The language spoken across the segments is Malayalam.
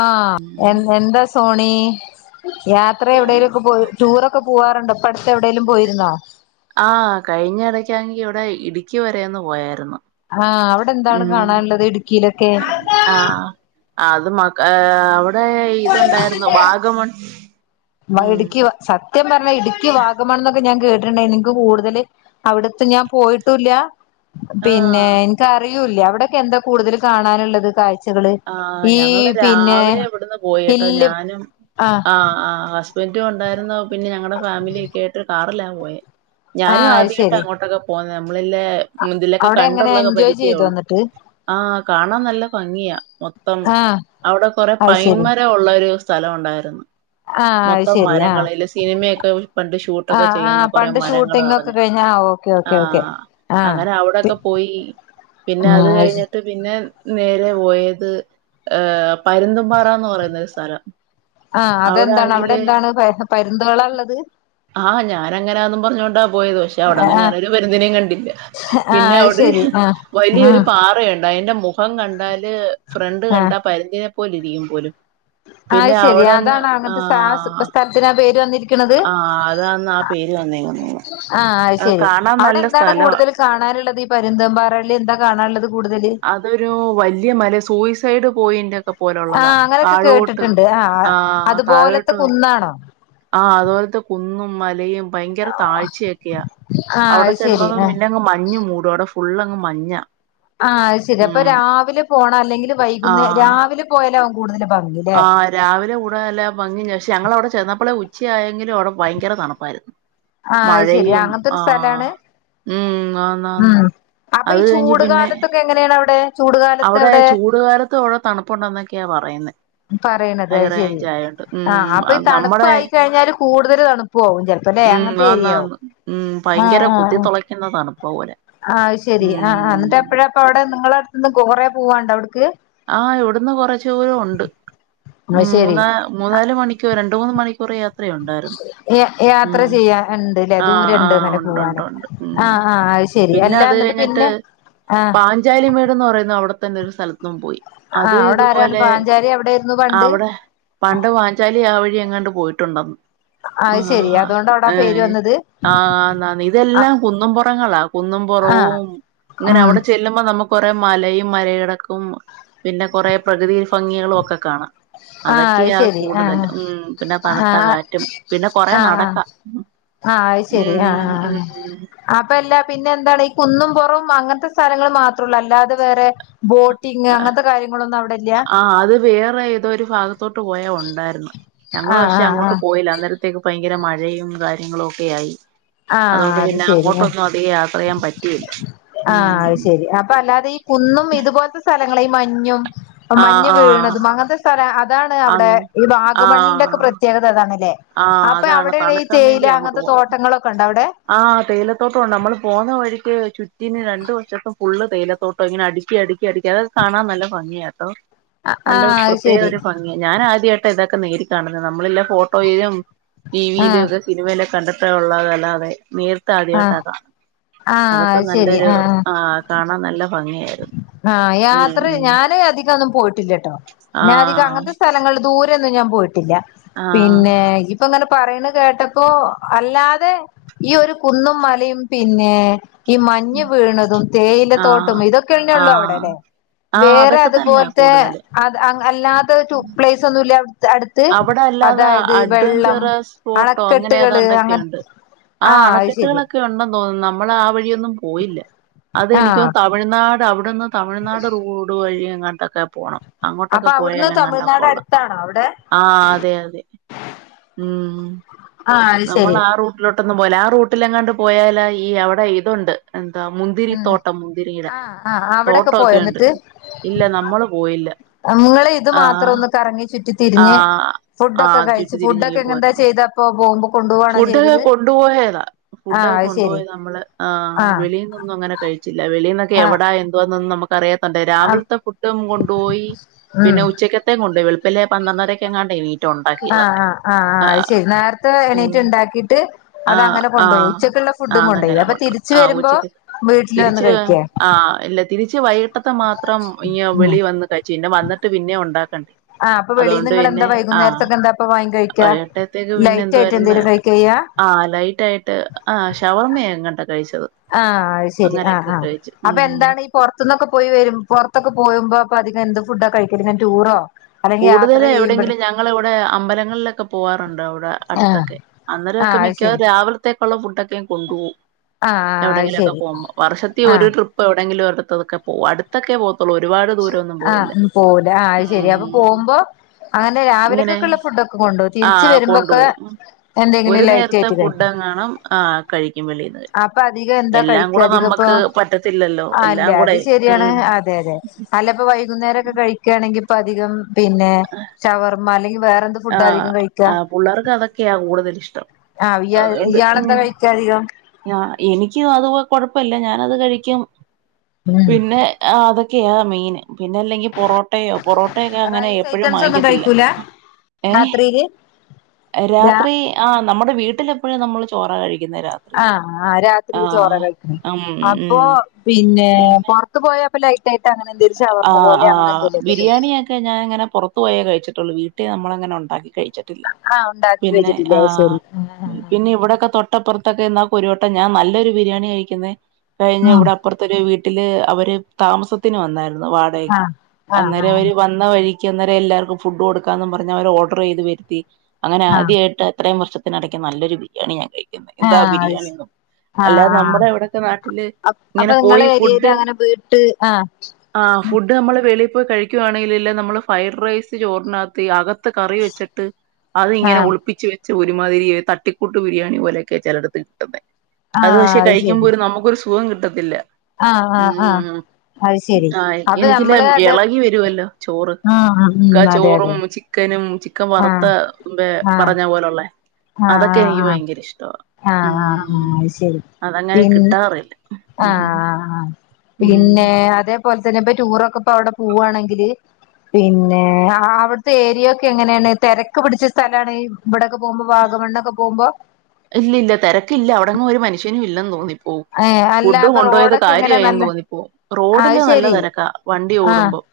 ആഹ് എ എന്താ സോണി? യാത്ര എവിടെയേലും ഒക്കെ പോയി ടൂറൊക്കെ പോവാറുണ്ടോ? ഇപ്പ അടുത്തെ എവിടെലും പോയിരുന്നോ? ആ കഴിഞ്ഞ ഇടക്കാണെങ്കി ഇവിടെ ഇടുക്കി വരെയൊന്ന് പോയായിരുന്നു. ആഅവിടെ എന്താണ് ഉം കാണാനുള്ളത് ഇടുക്കിയിലൊക്കെ? ആഹ് അത് മ അവിടെ അവിടെ ഇതുണ്ടായിരുന്നു വാഗമൺ. ഉം ഇടുക്കി സത്യം പറഞ്ഞാൽ ഇടുക്കി വാഗമൺ എന്നൊക്കെ ഞാൻ കേട്ടിട്ടുണ്ടായി എനിക്ക് കൂടുതല് അവിടത്തെ ഞാൻ പോയിട്ടും ഇല്ല പിന്നെ ആഹ് എനിക്കറിയൂല്ല. അവിടെക്കെ എന്താ കൂടുതൽ കാണാനുള്ളത് കാഴ്ച ആഹ് ഞങ്ങള് രാവിലെ ഇവിടുന്ന് പോയിട്ടോ ഹില്ല് ഞാനും ആഹ് ആ- ബന്റും ഉണ്ടായിരുന്നു പിന്നെ ഞങ്ങളുടെ ഫാമിലിഒക്കെ ആയിട്ട് കാറിലാ പോയേ. ഞാനും ആഹ് അത് ആദ്യമായിട്ടാ ശരി അങ്ങോട്ടൊക്കെ പോന്നത്. നമ്മളില്ല ഇതിലൊക്കെ അവിടെ എങ്ങനെ കണ്ടൊള്ളൊക്കെ എൻജോയ് ചെയ്തോ പരിചയോള്ളു. എന്നിട്ട് ആഹ് കാണാൻ നല്ല ഭംഗിയാ മൊത്തം ആഹ് അവിടെ കൊറെ അത് ശരി പൈന്മരം ഉള്ള ഒരു സ്ഥലോണ്ടായിരുന്നു. ആഹ് അത് മൊത്തം ശരി ആഹ് മരങ്ങള്സിനിമയൊക്കെ പണ്ട് ഷൂട്ടൊക്കെ ആഹ് ചെയ്യുന്ന ആഹ് കുറെേ പണ്ട് മരങ്ങള് ഷൂട്ടിംഗ് ഒക്കെ നറഞ്ഞ കഴിഞ്ഞ ആ ഓക്കെ ഓക്കെ ഓക്കെ ആഹ് ആഹ് അങ്ങനെ അവിടൊക്കെ പോയി പിന്നെ അത് ആഹ് കഴിഞ്ഞ പിന്നെ നേരെ പോയത് അ ഏഹ് പരുന്തുംമ്പാറ എന്ന് പറയുന്ന ഒരു സ്ഥലം ആ അതെന്താണ് അവിടെ അവിടാണെങ്കില് എന്താണ് പരുന്തുകളാള്ളത് ആഹ് ഞാനങ്ങനാന്നും പറഞ്ഞോണ്ടാ പോയത് പക്ഷെ അവിടെങ്ങും ആഹ് ഞാനൊരു പരുന്നിനേയും കണ്ടില്ല ആഹ് പിന്നെ അത് അവിടൊരു ശരി ആഹ് വലിയൊരു ആഹ് പാറയാണ് അതിന്റെ മുഖം കണ്ടാല് ഫ്രണ്ട് ആഹ് കണ്ടാ പരുന്തിന്നെ പോല ഇരിക്കും പോലും അത് പിന്നെ ശെരി അവിടങ്ങ് അതാണോ അങ്ങനത്തെ സ്ഥലത്തിന് ആ പേര് വന്നിരിക്ക്ന്നേ ആ അതാന്ന് ആ പേര് വന്നേ. ആ അത് ശരി. അവിടെ എന്താണ് സ്ഥലവാ കൂടുതൽ കാണാനുള്ളത് ഈ പരുന്തംമ്പാറേല് എന്താ കാണാനുള്ളത് കൂടുതല്? അതൊരു വലിയ മല സൂയിസൈഡ് പോയിന്റക്കെ പോലുള്ളതാ ആഹ് അങ്ങനെയൊക്കെ താഴോട്ട് കേട്ടിട്ടുണ്ട് ആ താഴോട്ടോ താണോ ആഹ് അതുപോലത്തെ കുന്നും മലയും ഭയങ്കര താഴ്ചയൊക്കെയാ ആഹ് അവിടെ അത് ചെന്നാ ശരി ആഹ് പിന്നെങ്ങ് മഞ്ഞ് മൂടും അവിടെ ഫു ഫുള്ളങ്ങ് മഞ്ഞാ ആഹ് അത് ശരി അപ്പൊ ഉം രാവിലെ പോണാ അല്ലെങ്കിൽ വൈകുന്നേ ആഹ് രാവിലെ പോയാലാവും കൂടുതല് ഭംഗില്ലേ ആഹ് രാവിലെ കൂടെ അല്ല ഭംഗി [unintelligible] ഞങ്ങള് അവിടെ ചെന്നപ്പോളെ ഉച്ചയായെങ്കിലും അവിടെ ഭയങ്കര തണപ്പായിരുന്നു ആഹ് അത് ശെരി മഴയും അങ്ങനത്തെ ഒരു ആഹ് സ്ഥലാണ് ഉം ആന്നന്ന് അത് കഴിഞ്ഞു പിന്നെ എങ്ങനേണവ്ടെ ചൂട് അവിടെ കാലത്തവ്ടെ [unintelligible] തണുപ്പുണ്ടെന്നൊക്കെയാ പറയുന്നെ പറേണത് ഹൈ അത് ശെരി റേഞ്ച് ആയോണ്ട് ഉം ആഹ് അപ്പൊ ഈ നമ്മടെ തണുപ്പായിക്കഴിഞ്ഞാല് കൂടുതല് തണുപ്പ് പോകും ചെലപ്പോല്ലേ ഉം അങ്ങത്തെ ഏരിയാവും ആന്നാന്ന് ഉം ഭയങ്കര ഹാആആഹ് കുത്തിത്തുളയ്ക്കുന്ന തണുപ്പ പോലെ ആഹ് ശെരി ആ ആ ഉം എന്നിട്ടെപ്പഴാ അപ്പ അവിടെ നിങ്ങളടുത്തുന്ന് കോറേ പോവാണ്ട അവിടുക്ക് ആഹ് ഇവിടുന്ന് കൊറച്ചൂരൊണ്ട് അത് ശരി മൂന്നാ മൂന്നാല് മണിക്കൂറ് രണ്ട് മൂന്ന് മണിക്കൂറ് യാത്ര യാ യാത്ര ചെയ്യാ എണ്ട്ല്ലേ ആഹ് ദൂരൊണ്ട് ആഹ് അങ്ങനെ ഉണ്ട് ഉണ്ട് പോവാനെ ഉണ്ട് ഉം ആഹ് ആഹ് അത് ശെരി അല്ലാ എന്നിട്ട് പിന്നെ ആഹ് ജാലിമേട് എന്ന് പറയുന്ന അവിടെത്തന്നെ ഒരു സ്ഥലത്തും പോയി അത് ആഹ് അവിടെ ആരാണ് ഇതുപോലെ പാഞ്ചാലി അവിടെയായിരുന്നു പണ്ട് അവ്ടെ പണ്ട് പാഞ്ചാലി ആ വഴി അങ്ങാണ്ട് പോയിട്ടുണ്ടന്ന് ആ അത് ശെരി അതുകൊണ്ട് അവിടെ ആ ഏ പേര് വന്നത് ആഹ് നന്ദി ആഹ് ഇതെല്ലാം കുന്നുംപൊറങ്ങളാ ആഹ് കുന്നുംപുറവും ഇങ്ങനെ ഉം അവിടെ ചെല്ലുമ് മ്പ നമുക്കൊറേ മലയും മലേടക്കും പിന്നെ കൊറേ പ്രകൃതി ഫംഗികളും ഒക്കെ കാണാം ആഹ് അത് അതൊക്കെയാ ശരി കൂടുതൽ ആഹ് മ് പിന്ന ആഹ് തണുത്ത ആഹ് കാറ്റും പിന്ന കൊറേ ആഹ് നടക്കാ മ് മ് മ് മ് അപ്പെല്ല പിന്നെന്താണ് ഈ കുന്നും പുറവും അങ്ങൻത്തെ സ്ഥലങ്ങള് മാത്രോള്ളു അല്ലാതെ വേറെ ബോട്ട് ട്ടിങ് അങ്ങനത്തെ കാര്യങ്ങളൊന്നും അവിടെല്ല്യാ ആഹ് അത് വേറെ ഏതോ ഒരു ഫാഗത്തോട്ട് പോയാ ഒണ്ടായിരുന്നു ഞങ്ങള് ആഹ് പക്ഷെ ആഹ് അങ്ങോട്ട് ആഹ് പോയില്ല അന്നേരത്തെ ത്തേക്ക് ഭയങ്കര മഴയും കാര്യങ്ങളും ഒക്കെ ആയി ആഹ് അതുകൊണ്ട് അത് പിന്ന ശരി അങ്ങോട്ടൊന്നും അധിക യാത്രെയ്യാൻ പറ്റിയില്ല ഉം അപ്പ അല്ലാതെ ഈ കുന്നും ഇതുപോലത്തെ സ്ഥലങ്ങളെ ഈ മഞ്ഞും ആഹ് മഞ്ഞ് ആഹ് വീണതും അങ്ങനത്തെ സ് സ്ഥലാ അതാണ് അവിടെ അങ് ഈ വാഗമണ്ണിന്റെ ഒക്കെ ആഹ് പ്രത്യേകത അതാണല്ലേ ആഹ് അപ്പൊ അതാണ് അവിടേണ് ഈ തണുക്കാൻ വേണ്ടി തേയില അങ്ങോട്ട് അങ്ങൻത്തെ പോന്നേ തോട്ടങ്ങളൊക്കെണ്ട് അവിടെ ആഹ് തേയിലത്തോട്ടം ഒണ്ട് നമ്മള് പോകുന്ന വഴിക്ക് ചുറ്റിന് രണ്ടു വശത്തും ഫുള്ള് തേയിലത്തോട്ട് [unintelligible] ഇങ്ങനെ അടുക്കി അടുക്കി അടുക്കി അതൊക്കെ കാണാൻ നല്ല ഭംഗിയാട്ടോ നല്ല ആഹ് അത് പ്രത്യേക ശരി ഒരു ഭംഗി ഞാൻ ആദ്യായിട്ടാ ഇതൊക്കെ നേരി കാണുന്നത് നമ്മളെല്ലാ ഫോട്ടോയിലും ആഹ് ടിവിയിലുക്കെ സിനുമേല് കണ്ടെത്ത ഉള്ളതല്ലാതെ നേർ ആഹ് ആദ്യായിട്ടാ കാണുന്നത് ആഹ് അതൊക്കെ അത് ശരി നല്ലൊരു ആഹ് ആ കാണാൻ നല്ല ഭംഗിയായിരുന്നു ആഹ് ഉം യാത്ര ഉം ഞാന് അധികൊന്നും പോയിട്ടില്ല്യട്ടോ ഞാ അധികം ആഹ് അങ്ങനത്തെ സ്ഥലങ്ങള് ദൂര [unintelligible] ന്നും ഞാൻ പോയിട്ടില്ല ആഹ് പിന്നെ ഇപ്പങ്ങനെ പറയണ കേട്ടപ്പോ അല്ലാതെ ഈ ഒരു കുന്നും മലയും പിന്നെ ഈ മഞ്ഞ് വീണതും തേയില തോട്ട് ആഹ് ട്ടും ഇതൊക്കെഴിഞ്ഞേള്ളൂ ആഹ് അവിടെല്ലേ ആഹ് വേറെ അതൊക്കെ തന്നെ അതുപോൽത്തെ കൂടുതലും അത് അങ് അല്ലാത്തെ ടു പ്ലേസ് ഒന്നുല്ല അവ് അവിടെ അല്ലാതെ വെള്ളം അഡ്വഞ്ചറസ്പോട്ടോ അങ്ങനെ അണക്കെട്ടുകള് അങ്ങനെ ഏതാണ്ടൊക്കെണ്ട് ആ ആഹ് അത് ശരി അണക്കെട്ടുകളൊക്കെ ഉണ്ടന്ന് [unintelligible] നമ്മൾ ആ വഴിയൊന്നും പോയില്ല ആഹ് അതെനിക്കും തമിഴ്നാട് അവിടെന്ന് തമിഴ്നാട് റൂട്ട് ട്ടുവഴി എങ്ങാണ്ടക്കെ പോണം അങ്ങോട്ടക്കെ പോയാല എങ്ങാണ്ടൊക്കൊള്ളത് താണോ അവിടെ ആ അതെ അതെ ഉം ആഹ് അത് നമ്മൾ ശരി ആ റൂട്ടിലോട്ടൊന്നും പോയില്ല ആ റൂട്ടിലെങ്ങാണ്ട് പോയാലാ ഈ അവിടെ ഇതുണ്ട് എന്താ മുന്തിരി ഉം തോട്ടം മുന്തിരിയിടെ ആഹ് ആഹ് അവിടൊക്കെ പോയോ തോട്ടവൊക്കെ ഉണ്ട് ഇല്ല നമ്മൾ ഞങ്ങള് ഇത് മാത്രം ഒന്ന് കറങ്ങി ചുറ്റി തിരി ആ തിരിഞ് ഫുഡ് ആ ഒക്കെ ചുറ്റി കഴിച്ചു ഫുഡ് ഒക്കെ തിരിഞ്ഞിങ്ങ് എങ്ങനന്താ പോരുന്നു. ചെയ്തപ്പോ പോകുമ്പോ കൊണ്ടുപോവാണോ ഫുഡൊക്കെ ചെയ്തത് കൊണ്ടുപോയതാ ഫുഡ്ക്കെ ആഹ് അത് ശരി കൊണ്ടുപോയതാ നമ്മള് ആഹ് വെളിയിൽന്നൊന്നും അങ്ങനെ കഴിച്ചില്ല വെളീന്നൊക്കെ ആഹ് എവിടാ എന്തുവാ എന്നൊന്നും നമുക്ക് ക്കറിയാത്തോണ്ട് ആഹ് രാവിലത്തെ ഫുഡും കൊണ്ടുപോയി ഉം പിന്നെ ഉച്ചക്ക് തേം കൊണ്ടോയി വെളുപ്പിലെ പന്ത്രണ്ടരൊക്കെ എങ്ങാണ്ടേ എണീറ്റ് ആഹ് ഉണ്ടാക്കിയതൊക്കെ ആഹ് ആഹ് അത് ആഹ് ശരി നേരത്തെ എണീറ്റ് ഉം ഉണ്ടാക്കിയിട്ട് അത് ആഹ് അങ്ങനെ കൊണ്ടുപോയി ആഹ് ഉച്ചക്കുള്ള ഫുഡും ആഹ് കൊണ്ടുപോയി അതങ്ങനെ അപ്പൊ കൊണ്ടോയി തിരിച്ച് ആഹ് വരുമ്പോ ഉച്ചക്ക് വീട്ടില് വന്ന് തിരിച്ച് കഴിക്കേ ആഹ് ഇല്ല തിരിച്ച് വൈകിട്ടത്തെ മാത്രം ഇങ്ങു ഉം വെളിയിൽ വന്ന് കഴി പിന്നെ വന്നിട്ട് പിന്നേം ഒണ്ടാക്കണ്ടേ ആഹ് അപ്പൊ വെളിയിൽ അതുകൊണ്ട് നിങ്ങളെന്താ പിന്നെ ആഹ് വൈകുന്നേരത്തൊക്കെ എന്താ അപ്പൊ വാങ്ങി കഴിക്കാ വയ്കേണ്ടെ ത്തേക്ക് പിന്നെ ലൈറ്റ് എന്തുവാ ആയിട്ട് ഡ്രന്ന് എന്തേലും കഴിക്കാ ചെയ്യാ ആഹ് ലൈറ്റ് ആയിട്ട് ആഹ് ഷവർമ്മ യെങ്ങാണ്ട കഴിച്ചത് ആഹ് അയ് ശരി ആഹ് അങ്ങനെയൊക്കെ ആഹ് കഴിച്ചു അപ്പൊ ഉം എന്താണ് പുറത്തുന്നൊക്കെ പോയി വരും പുറത്തൊക്കെ പോകുമ്പോ അപ്പ അധികം എന്ത് ഫുഡ് കഴിക്കൽ ഇങ്ങനെ ടൂറോ അല്ലെങ്കി യാത്ര കൂടുതൽ ചെയ്യുമ്പഴ് എവിടെയെങ്കിലും ഞങ്ങളിവിടെ അമ്പലങ്ങളിലൊക്കെ പോവാറുണ്ട് അവിടെ ആഹ് അടുത്തൊക്കെ അന്നേരൊക്കെ ആഹ് അത് ശരി മിക്കാവാറും രാവിലത്തേക്കുള്ള ഫുഡൊക്കെ കൊണ്ട് പോവും ആഹ് ആഹ് അത് എവിടെങ്കിലൊക്കെ ശരി പോകുമ്പോ വർഷത്തി ഒരു ആഹ് ട്രിപ്പ് ഇപ്പൊ എവിടെയെങ്കിലും ഒടുത്തതൊക്കെ പോകും അടുത്തൊക്കെ പോകത്തുള്ളൂ ഒരുപാട് ദൂരമോന്നും പോവലില്ല ഉം മുമ്പ് അങ്ങനെ ഇങ്ങനെ രാവിലെക്ക്ക്ക്ള്ള ഫുഡൊക്കെ കൊണ്ടോവും ആ തിരിച്ചു വരുമ്പോക്കെ കൊണ്ടുപോകും എന്തെങ്കിലും ഒരു ലൈറ്റ് നേരത്തെ ആയിട്ട് ഫുഡ് കഴിക്കും എങ്ങാനും ആ കഴിക്കും വെളിയിൽന്ന് അപ്പൊ അധികം എന്താ എല്ലാം കഴിക്ക കൂടെ അധികപ്പൊ നമ്മക്ക് പറ്റത്തില്ലല്ലോ അഹ് എല്ലാം അല്ലെ കൂടെ അത് ശരിയാണ് ഉം അതെ അതെ അല്ല ഇപ്പൊ വൈകുന്നേരെക്കെ കഴിക്കാണെങ്കി ഇപ്പ അധികം പിന്നെ ഷവർമ്മ അല്ലെങ്കി വേറെന്ത് ഫുഡ് ആഹ് ആഹ് പുള്ളേർക്ക് അതൊക്കെയാ കൂടുതൽ ഇഷ്ടം ആഹ് ഇയാ അതോണ്ട് ഉം ഇയാളെന്താ കഴിക്കാ അധികം ഞ എനിക്ക് അത് കൊഴപ്പല്ല ഞാനത് കഴിക്കും ഉം പിന്നെ ആഹ് അതൊക്കെയാ മെയിൻ പിന്നെ അല്ലെങ്കിൽ പൊറോട്ടയോ പൊറോട്ടയൊക്കെ അങ്ങനെ റൈസ് എപ്പഴും ഐറ്റംസ് ഒന്നും വാങ്ങിക്കത്തില്ല കഴിക്കൂല ഏഹ് രാത്രിയില് രാ രാത്രി ആഹ് നമ്മുടെ വീട്ടിലും എപ്പഴും നമ്മള് ചോറ കഴിക്കുന്നഹ് രാത്രി ആഹ് ആഹ് രാത്രിയില് ചോറാ ആഹ് കഴിക്കണേ അം ഉം അപ്പൊ പിന്നെ പൊറത്ത് പോയ പ്പ ലൈറ്റ്- ആയിട്ട് അങ്ങനെ എന്തേലും ഷവർമ്മ ആഹ് പോലെ അങ്ങനെ ആഹ് എന്തേലുമൊക്കെ കഴിക്കും ബിരിയാണിയൊക്കെ ഞാനങ്ങനെ പൊറത്ത് ത്ത് പോയെ കഴിച്ചിട്ടുള്ളൂ വീട്ടീ നമ്മളങ്ങനെ ഉണ്ടാക്കി കഴിച്ചിട്ടില്ല ആഹ് ഉണ്ടാക്കി പിന്നെ വെച്ചിട്ടില്ലേ അത് ആഹ് ശരി ആഹ് പിന്നെ ഇവ്ടൊക്കെ തൊട്ടപ്പറത്തൊക്കെ എന്നാ പ്പൊ ഒരുവട്ടം ഞാൻ നല്ലൊരു ബിരിയാണി കഴിക്കുന്നേ കഴിഞ്ഞ ഇവിടെ അപ്പൊർത്തൊരു വീട്ടില് അവര് താമസത്തിന് വന്നായിരുന്നു വാടകക്ക് ആഹ് ആഹ് അന്നേരം അവര് ആഹ് വന്ന വന്ന വഴിക്ക് അന്നേരം എല്ലാവർക്കും ഫുഡ് കൊടുക്കാന്നും പറഞ്ഞ് അവര് ഓർഡർ ചെയ്ത് വരുത്തി. അങ്ങനെ ആഹ് ആദ്യായിട്ടാ ഇത്രയും വർഷത്തിനിടയ്ക്ക് നല്ലൊരു ബിരിയാണി ഞാൻ കഴിക്കുന്നഹ് എന്താ ആഹ് അത് ബിരിയാണി ശ ന്നോ അല്ലാതെ ആഹ് ആഹ് നമ്മുടെ ഇവടൊക്കെ നാട്ടില് അപ് അപ്പൊ ഇങ്ങനെ നിങ്ങളെ പോയി ഏരിയേല് ഫുഡ് അങ്ങനെ വീട്ട് ആഹ് ആഹ് ഫുഡ് നമ്മൾള് വെളിയി പോയി കഴിക്കുവായാണെങ്കിലില്ലേ നമ്മള് ഫ്രൈഡ് റൈസ് ചോറിനകത്ത് അക ത്ത് കറി വെച്ചിട്ട് അത്ങ്ങനെ ആഹ് ഒളിപ്പിച്ച് വെ ച്ച് ഒരുമാതിരി തട്ടിക്കൂട്ട് ബിരിയാണി പോലെയൊക്കെ ചിലയിടത്ത് കിട്ടുന്നേ അത് ആഹ് പക്ഷെ കഴിക്കുമ്പോ ശരി ഒരു നമുക്കൊരു സുഖം കിട്ടത്തില്ല ആഹ് ആഹ് ആഹ് ഉം അയ് ശരി ആഹ് അപ്പൊ എനിക്കില്ലേ നമ്മള് അത് ഇളകി വരുവല്ലോ ചോറ് ആഹ് ആഹ് ക്ക ഉം അതെ ചോറും അതെ ചിക്കനും ചിക്കൻ ആഹ് വറുത്തെ മ്പേ പറഞ്ഞ ആഹ് പോലെയുള്ളേ ആഹ് അതൊക്കെ ആഹ് എനിക്ക് ഭയങ്കര ഇഷ്ടവാ ആഹ് ആഹ് ആഹ് അയ് ശരി പിന്നെ ക്കറയല്ല് ഉം ആഹ് ആഹ് ആഹ് ഉം പിന്നെ അതേപോലെ തന്നെ ഇപ്പൊ ടൂറൊക്കെ ഇപ്പ അവിടെ പൂവ്വാണെങ്കില് പിന്നെ അ അവ്ട്ത്തെ ഏരിയൊക്കെ എങ്ങനെയാണ് തെരക്ക് പിടിച്ച സ്ഥലാണ് ബടെക്കെ പോവുമ്പോ വാഗമണ്ണൊക്കെ പോവുമ്പോ ഇല്ലില്ല തെരക്കില്ല അവിടെങ്ങും ഒരു മനുഷ്യ നും ഇല്ലെന്ന് തോന്നിപ്പോവും. ഏഹ് അല്ല ഫുഡ് അപ്പൊ കൊണ്ടോയത് റോഡൊക്കെ എങ്ങനെ കാര്യായെന്ന് നല്ല തോന്നിപ്പോവും റോഡില് അത് നല്ല ശരി തെരക്കാ വണ്ടി ആഹ് ഓടുമ്പം.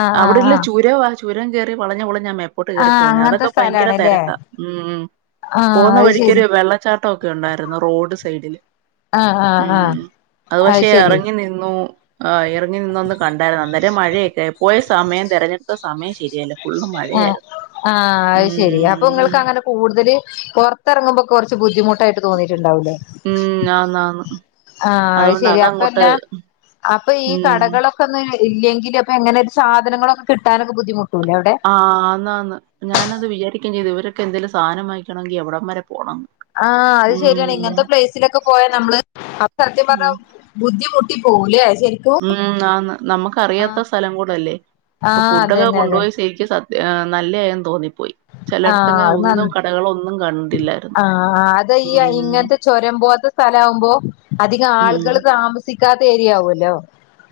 ആഹ് ആഹ് അവിടെള്ള ആഹ് ചുരവാ. ചുരം കയറി വളഞ്ഞ് വളഞ്ഞാ മെ പ്പോട്ട് കേറി ആഹ് പോവ്ന്നേ. അങ്ങനത്തെ അതൊക്കെ ഭയങ്കര സ്ഥലാണല്ലേ തെരക്കാ. മ് മ് ആഹ് പോകുന്ന അത് വഴി ശരി വെള്ളച്ചാട്ടൊ ഒക്കെ ഉണ്ടായിരുന്നു റോഡ് സൈഡില് ആഹ് ആഹ് മ് ആഹ് അത് പക്ഷേ എറങ്ങി നിന്നു ആഹ് എറങ്ങി നിന്നൊന്ന് കണ്ടായിരുന്നു. അന്നേരം മഴയൊക്കായി. പോയ സമയം തിരഞ്ഞെടുത്ത സമയം ശരിയല്ലാ ആഹ് ആഹ് അത് ശെരി. അപ്പൊ ഉം നിങ്ങക്കങ്ങനെ കൂടുതല് പൊറത്തിറങ്ങുമ്പോ കുറച്ച് ബുദ്ധിമുട്ടായിട്ട് തോന്നിയിട്ടുണ്ടാവൂലേ ഉം ആന്ന് ആന്ന് ആഹ് അത് അതുകൊണ്ട് ശരി. അതങ്ങോട്ട് അപ്പെന്നാ അപ്പൊ ഈ ഉം കടകളൊ ക്കൊന്ന് ഇല്ലെങ്കില് അപ്പോ എങ്ങനെ ഒരു സാധനങ്ങളൊക്കെ കിട്ടാനൊക്കെ ബുദ്ധിമുട്ടൂല്ലേ അവ്ടെ. ആന്നാന്ന്. ഞാനത് വിചാരിക്കും ചെയ്ത് ഇവരൊക്കെ എന്തേലും സാനം വാങ്ങിക്കണെങ്കി എവിടം വരെ പോണം ന്ന്. ആഹ് അത് ശരിയാണെ. ഇങ്ങനത്തെ പ്ലേസിലൊക്കെ പോയാ നമ്മള് അക്ക് സത്യം ഉം പർഞാ ബുദ്ധിമുട്ടി പോവൂല്ലെ ശരി മ് ആന്ന് നമുക്കറിയാത്ത സ്ഥലം കൂടല്ലേ അപ്പം ആഹ് ഫുഡൊക്കെ അതന്നെ കൊണ്ടുപോയി അതന്നെ സേ എനിക്ക് സത്യ നല്ലയായെന്ന് തോന്നി പോയി. ആഹ് ചിലെയെട്ത്തങ്ങ് അത് ഒന്നും നന്ന് കടകളൊന്നും കണ്ടിട്ട്ല്ലായിരുന്നു. ആഹ് അത് ഈ മ് ഇങ്ങനത്തെ ചുരം പോലത്തെ സ്ഥലാവുമ്പോ അധിക ആള്കൾ താമ സിക്കാത്ത ഏരിയാവൊല്ലോ.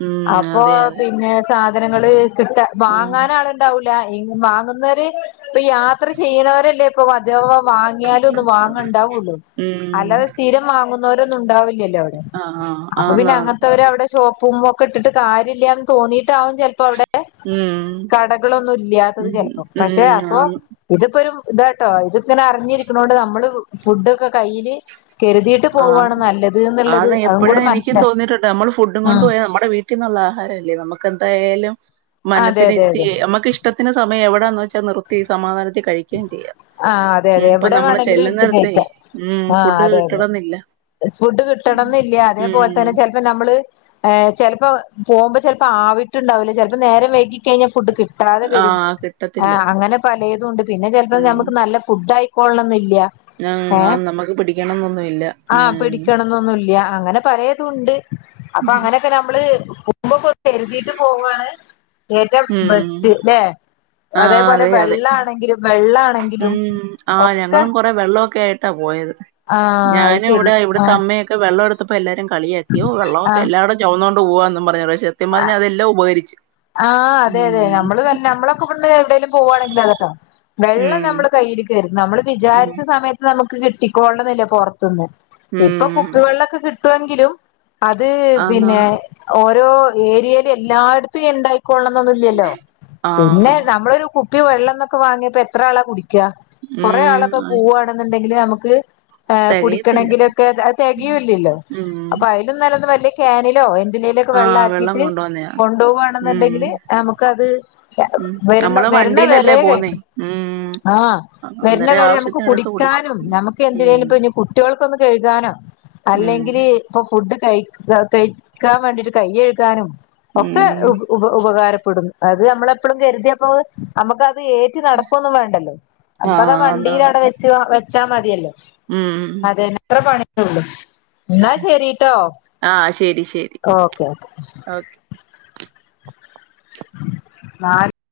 ഉം അപ്പോ അതെ അതെ പിന്നെ സാധനങ്ങള് കിട്ട ഉം വാങ്ങാൻ ആളുണ്ടാവൂല ഈ വാങ്ങുന്നവര് ഇപ്പൊ യാത്ര ചെയ്യ്ണവരല്ലേ പ്പം അതവാ വാങ്ങിയാലൊന്ന് വാങ്ങണ്ടാവൊള്ളൂ ഉം അല്ലാതെ സ്ഥിരം വാങ്ങുന്നോരൊന്നും ഉണ്ടാവി ല്ലല്ലോ അവിടെ. ആഹ് ആഹ് അപ്പൊ പിന്നെ ആന്നാന്ന് അങ്ങൻത്തവര് അവിടെ ഷോപ്പും ഒക്കെട്ടിട്ട് കാര്യല്ലാന്ന് തോന്നിയിട്ടാവും ചെല പ്പവ്ടെ ഉം കടകളൊന്നും ഇല്ല്യാത്തത് ഉം ചെലപ്പം. ഉം പക്ഷെ അപ്പൊ ആന്ന് ഇതിപ്പോ ഒരു ഇതാട്ടോ. ഇത് ഇങ്ങനെ അറിഞ്ഞിരിക്ക്ണോണ്ട് നമ്മള് ഫുഡൊക്കെ കയ്യില് കരുതീട്ട് ആന്ന് പോവ്വാണ് നല്ലത് ന്ന്ള്ളത് ആന്ന് അതും എപ്പഴും കൂടെ എനിക്കും മനസ്സിലാ ആഹ് ക്ക്ന്ന്ള്ള ആഹാരല്ലേ നമുക്ക് എന്തായാലും അതെ അതെ മനസ്സിനിരുത്തി അതെ നമ്മക്കിഷ് ടത്തിന് സമയ എവിടാന്ന് വെച്ചാൽ നിർ ത്തി സമാധാനത്തി കഴിക്കേയും ചെയ്യാം. ആഹ് അതെ ഉം അതെ ഇപ്പ എവിടെ നമ്മള് വേണമെങ്കിലും ഇരുത്തി ചെല്ലുന്നെടത്തെ കഴിക്കാം മ് ആഹ് ഫുഡ് അതെ കി അതെ. ഫുഡ് കിട്ടണംന്നില്ല അതേപോൽ ഉം തന്നെ ചെലപ്പം നമ്മള് അതെ. ചെലപ്പം പോകുമ്പോ ചെലപ്പം ആവിട്ടുണ്ടാവൂല്ല ചെലപ്പം നേരം വൈകിക്കഴിഞ്ഞാ ഫുഡ് കി ട്ടാതെ വരും. ആഹ് കിട്ടത്തില്ല ആഹ് അങ്ങനെ പലേതൂണ്ട്. പിന്നെ ചെലപ്പം ഉം ഞമ്മക്ക് നല്ല ഫുഡായിക്കോളണംന്നില്ല നം ആഹ് നമ്മക്ക് പിടിക്കണം ന്നൊന്നു ഇല്ല. മ് ന്നുന്നുല്ല്യാ. അങ്ങനെ പലേതുംണ്ട് അപ്പോഅങ്ങനെ ക്കെ നമ്മള് പോവുമ്പക്കൊന്ന് കരുതീട്ട് പോവാണ് ഏറ്റം ഉം ബെസ്റ്റ് ല്ലെ. ആഹ് അതേപോലെ അതെ അതെ വെള്ളാണെങ്കിലും വെള്ളാണെങ്കിലും ഒക്കെ വെള്ളാക്കെ ആയിട്ടാ പോയത് ആഹ് അത് ഞാനും ഇവിടെ ശരി ഇവിടത്തെ ആഹ് അമ്മയൊക്കെ വെള്ളം എടുത്തപ്പോ എല്ലാരും കളിയാക്കി ഓഹ് വെള്ളമൊക്കെ ആഹ് എല്ലാടം ചൊമന്നോണ്ട് പോവാ എന്നും പറഞ്ഞു പക്ഷ സത്യം പറഞ്ഞാ അതെല്ലാം ഉപകരിച്ചു. ആഹ് അതെ അതെ. ഉം നമ്മള് വെൽ നമ്മളൊക്കെ ഇവട്ന്ന് എവിടേലും പോവാണെങ്കിൽ അതെട്ടോ വെള്ളം നമ്മള് ഉം കയ്യിൽ കരുതും. നമ്മള് ഉം വിചാരിച്ച സമയത്ത് നമുക്ക് കിട്ടിക്കൊള്ളണംന്നില്ല പുറത്തുന്ന് ഇപ്പൊ ഉം കുപ്പിവെള്ളൊക്കെ കിട്ടുവെങ്കിലും അത് പിന്നെ ആന്നാന്ന് ഓരോ ഏരിയേല് എല്ലായിടത്തും യിണ്ടായി ക്കോളണംന്നൊന്നും ഇല്ല്യല്ലോ. പിന്നെ ആഹ് നമ്മളൊരു കുപ്പി വെള്ളം ന്നൊക്കെ വാങ്ങിയാ ഇപ്പോ എത്രാളാ കുടി ക്ക്യാ. കൊറേ ആളൊക്കെ ഉം പോവാണ്ന്നുണ്ടെങ്കില് നമുക്ക് ആഹ് തികയത്തില്ല കുടിക്കണെങ്കിലൊക്കെ അത് തെകയൂല്ല്യല്ലോ. ഉം അപ്പൊ അയിലും നല്ലത് വല്യ കാനിലോ എ ന്തിലേലൊക്കെ വെള്ളാക്കീട്ട് വന്നെയാ കൊണ്ടോവാണെന്നുണ്ടെങ്കില് നമുക്ക് അത് ഉം വര്ണ നമ്മള് വര്ണ വണ്ടിയിലല്ലേ വരേ പോന്നേ കഴിക്കും ഉം ആഹ് വര്ണ അന്നേരം വരെ നമുക്ക് ആവശ്യത്തിനെടുത്ത് കുടിക്കും കുടിക്കാനും നമുക്ക് ഉം എന്തിനേലും ഇപ്പഞ് കുട്ട്യോൾക്കൊന്ന് കഴുകാനോ ഉം അല്ലെങ്കില് അപ്പൊ ഫുഡ് കഴി കഴിക്കാൻ വേണ്ടിട്ട് കയ്യയ്കാനും ഉം ഒക്കെ ഉ ഉപ ഉപകാരപ്പെടുന്നു അത് നമ്മളെപ്പോഴും കരുതിയപ്പോഹ് നമുക്കത് ഏ റ്റി നടക്കൊന്നും വേണ്ടല്ലോ അത് നമ്മക്ക് ആഹ് എന്നാ വണ്ടിയില അവിടെ വെച്ചു വെച്ചാ മതിയല്ലോ ഉം അതെനെ ഇത്ര പണിയള്ളൂ ന്നാ ശെരിട്ടോ ഓക്കെ ഒക്കെ ഓക്കെ നാല്